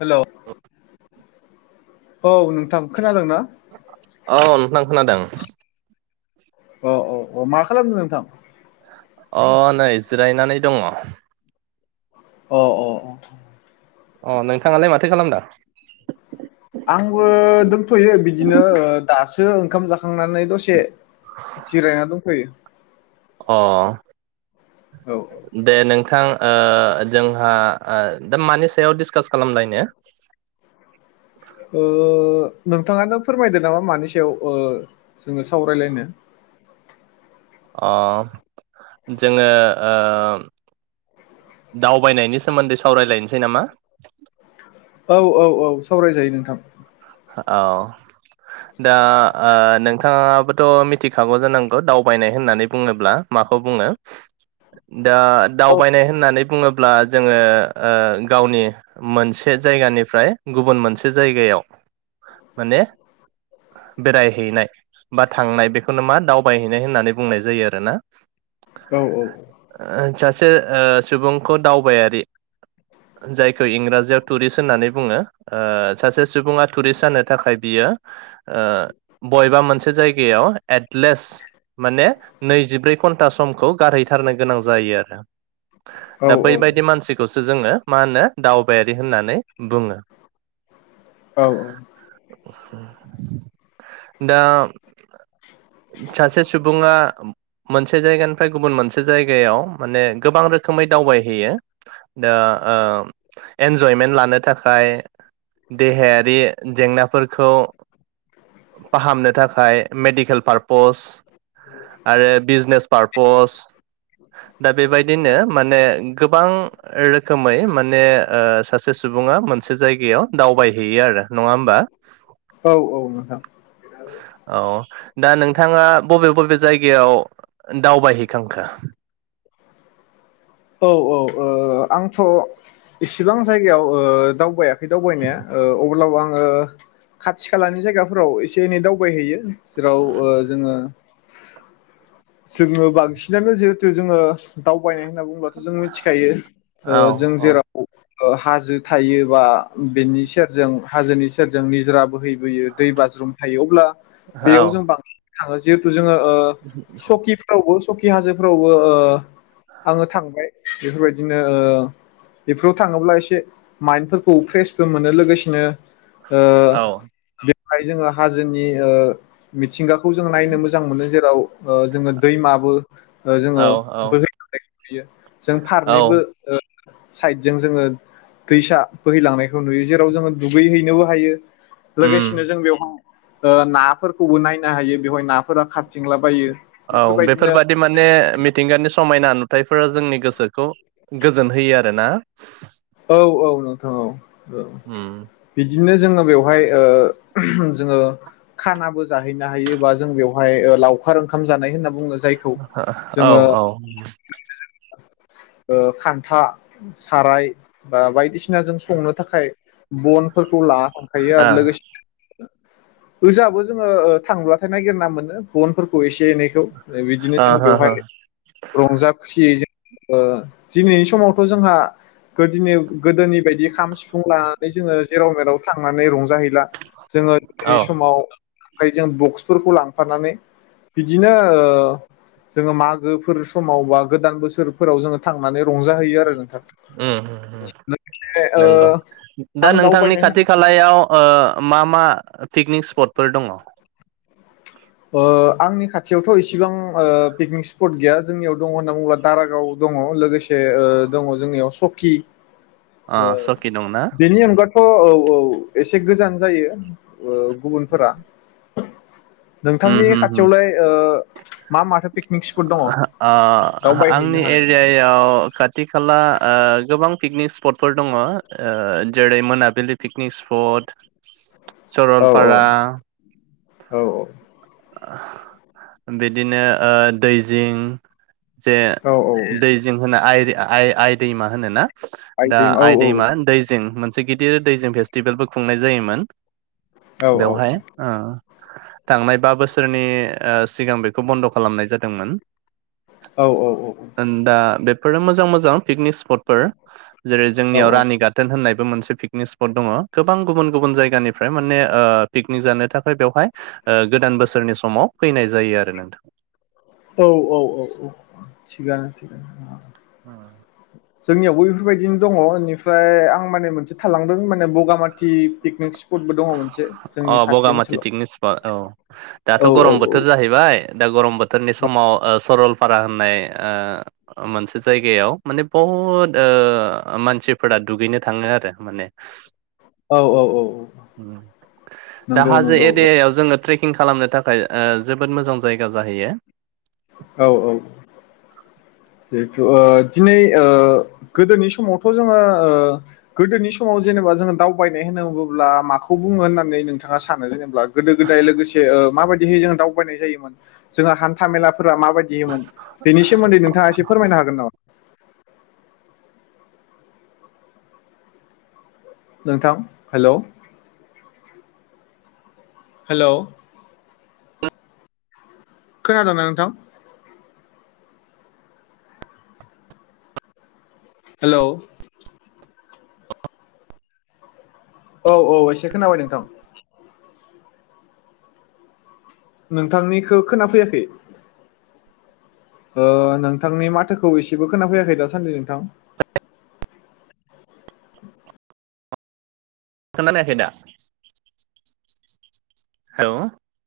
Hello औ नों थां खोनादोंना? औ नोंथां खोनादों अ औ अ मा खालामदों नोंथां? अ नै जिरायनानै दङ। अ अ अ अ नोंथाङालाय माथो खालामदों? आंबो दोंथयो बिदिनो ओ दासो ओंखाम जाखांनानै दसे जिरायना दंथयो। अ औ दे नोंथां। ओ जोंहा ओ दा मानि सायाव डिसकास खालामलायनो? ओ नोंथाङानो फोरमायदो नामा मानि सायाव ओ जोङो सावरायलायनो। अ जोङो ओ दावबायनायनि सोमोन्दै सावरायलायनसै नामा? औ औ औ सावरायजायो नोंथां। औ दा ओ नोंथाङाबोथ मिथिखागौ जानांगौ दावबायनाय होननानै बुङोब्ला माखौ बुङो? दा औ दावबायनाय होननानै बुङोब्ला जोङो ओ गावनि मोनसे जायगानिफ्राय गुबुन मोनसे जायगायाव माने बेरायहैनाय बा थांनाय बेखौनो मा दावबायहैनाय होननानै बुंनाय जायो आरो ना औ औ सो ओ सुबुंखौ दावबायारि जायखौ इंराजियाव टुरिस्ट होननानै बुङो ओ सासे सुबुङा टुरिस्ट जानो थाखाय बियो ओ बबेबा मोनसे जायगायाव एटलिस्ट माने नैजिब्रै घन्टा समखौ गारहैथारनो गोनां जायो आरो औ दा बैबायदि मानसिखौसो जोङो मा होनो दावबायारि होननानै बुङो। औ औ दा सासे सुंबुङा मोनसे जायगानिफ्राय गुबुन मोनसे जायगायाव माने गोबां रोखोमै दावबायहैयो दा ओ एन्जयमेन्ट लानो थाखाय देहा रि जेंनाफोरखौ फाहामनो थाखाय मेडिकेल पार्पस आरो बिजनेस पारपस दा बेबायदिनो माने गोबां रोखोमै माने सासे ओ सुबुङा मोनसे जायगायाव दावबायहैयो आरो। नङा होमबा? औ औ नोंथा। औ दा नोंथाङा बबे बबे जायगायाव दावबायहैखांखो औ औ ओ आंथ' इसिबां जायगायाव ओ दावबायाखै दावबायनाया ओ अब्लाबो आङो खाथि खालानि जायगाफोराव एसे एनै दावबायहैयो जेराव ओ जोङो जोङो बांसिनानो जिहेथु जोङो दावबायनाय होनना बुङ। ' जों मिथिखायो औ ओ जों औ जेराव ओ हाजो थायोबा बेनि सेरजों हाजोनि सेरजों निजरा बोहैबोयो दै बाज्रुम थायो अब्ला। औ बेयाव जों बां औ जिहेथु जोंङो ओ सकि फोरावबो सकि हाजोफ्रावबो ओ आङो थांबाय। बेफोरबायदिनो ओ बेफोराव थाङोब्ला एसे माइन्न्दफोरखौ फ्रेसबो मोनो लोगोसेनो। ओ औ बे फाय जोङो हाजोनि ओ मि थिंगाखौ जों नायनो मोजां मोनो जेराव ओ जोङो दैमाबो ओ जोङो औ बोहै बैयो जों औ फारनैबो ओ साइदजों जोङो दैसा बोहैलांनायखौ नुयो जेराव जोङो दुगैहैनोबो हायो। उम लोगोसेनो जों बेवहाय ओ नाफोरखौबो नायनो हायो बेवहाय नाफोरा खारथिंलाबायो। औ बेफोरबायदिनो बेफोरबादि माने मिथिंगानि समायना। नुथायफोरा जोंनि गोसोखौ गोजोन होयो आरोना । औ औ औ उम बिदि बिदिनो जोङो बेवहाय जोङो खानाबो जाहैनो हायो बा जों बेवहाय लावखार ओंखाम जानाय होनना बुंनो औ औ ओ खान्था साराय आ बा बायदि सिना जों संनो थाखाय बनफोर लाखांखायो आरो लोगोसे ओजाबो जोङो थांब्लाथाय नागिरना मोनो बनफोरखौ एसे थे एनैखौ बिदिनो ओ जों हो हो बेवहाय रंजा खुसियै जों आ दिनैनि समावथ' जोंहा गोदिनिव गोदोनि बायदि खाम, सिफुं लाना नै जोङो जेराव मेराव थांनानै रंजानो जाहैला जोङो औ दिनैनि समाव फाय जों बक्सफोरखौ लांफानानै बिदिनो ओ जोङो मागोफोर समाव बा गोदान बोसोरफोराव जोङो थांनानै रंजाहैयो आरो नोंथां उम उम लोगोसे नंगौ ओ दा आं नोंथांनि दावबायनाय होनना खाथि खालायाव आ मा मा पिकनिक स्पटफोर दङ? ओ आंनि खाथियावथ' इसिबां ओ पिकनिक स्पट गैया जोंनियाव दङ होनना बुङोब्ला दारागाव दङ लोगोसे ओ दङ जोंनियाव सकि आ सकि दंना बेनि अनगा थ' औ औ एसे गोजान जायो गुबुनफोरा उम नोंथांनि हम हम खाथियावलाय ओ मा माथो पिकनिक स्पट दङ दावबायहैनो आ-आंनि हानाय एरियायाव खाथि-खाला ओ गोबां पिकनिक स्पटफोर दङ ओ जेरै मोनाबिलि पिकनिक स्पट औ सरलपारा औ औ आ बिदिनो ओ दैजिं जे औ औ दै जों होनो आइरे आइ आइ दैमा होनोना दा बायदि औ आइ दैमा दैजिं मोन से गिदिर दैंजि फेस्टिभेलबो खुंनाय जायोमोन। औ बेवहाय ओं थांनाय बा बोसोरनि सिगां बेखौ बन्द' खालामनाय जादोंमोन। औ दा बे फोर मोजां मोजां पिकनिक स्पटफोर जेरै जोंनियाव रानि गाथोन होननाय मोनसे पिकनिक स्पद दङ गोबां गुबुन गुबुन जायगानिफ्राइ माने पिकनिक जानो थाखाय फाय बेयावहाय ओ गोदान बोसोरनि समाव फैनाय जायो आरो नोंथां औ औ औ थिखगायानो ओ जोंनियाव बेफोरबायदिनो दङ बेनिफ्राय आं माने मोनसे थालांदों माने बगामाथि पिकनिक स्पटबो दङ मोनसे जोंनि अ खाथि बगामाथि ओनसोलाव पिकनिक स्पट औ दाथ' औ औ गरम बोथोर जाहैबाय दा गरम बोथोरनि समाव ओ सरलपारा होननाय ओ मोनसे जायगायाव माने बहुद ओ मानसिफोरा दुगैनो थाङो आरो माने औ औ औ दा नंगौ हाजों नंगौ औ एरियायाव‌ जोंङो ट्रेकिं खालामनो थाखाय ओ जोबोद मोजां जायगा जाहैयो औ औ जिहेथु ओ दिनै ओ गोदोनि समावथ' जोङो ओ गोदोनि समाव जेनेबा जोङो दावबायनाय होनना बुब्ला माखौ बुङो होननानै नोंथाङा सानो जेनेबा गोदो गोदाय लोगोसे ओ माबायदि जिहि जों दावबायनाय जायोमोन जों हान्था मेला फोरा माबाययोदिमोन बेनि सोमोन्दै नोंथाङा ए से फोरमायनो हागोन नामा? नोंथां हेलौ हेलौ खोनादोंना नोंथां हेलौ औ औ‌ एसे खोनाबाय नोंथां नोंथांनिखौ खोना फैयाखै ओ नोंथांनि माथो खौ एसेबो ख़नाफैयाखै दा सान्द्रि नोंथां खोनानायाखैदा हेलौ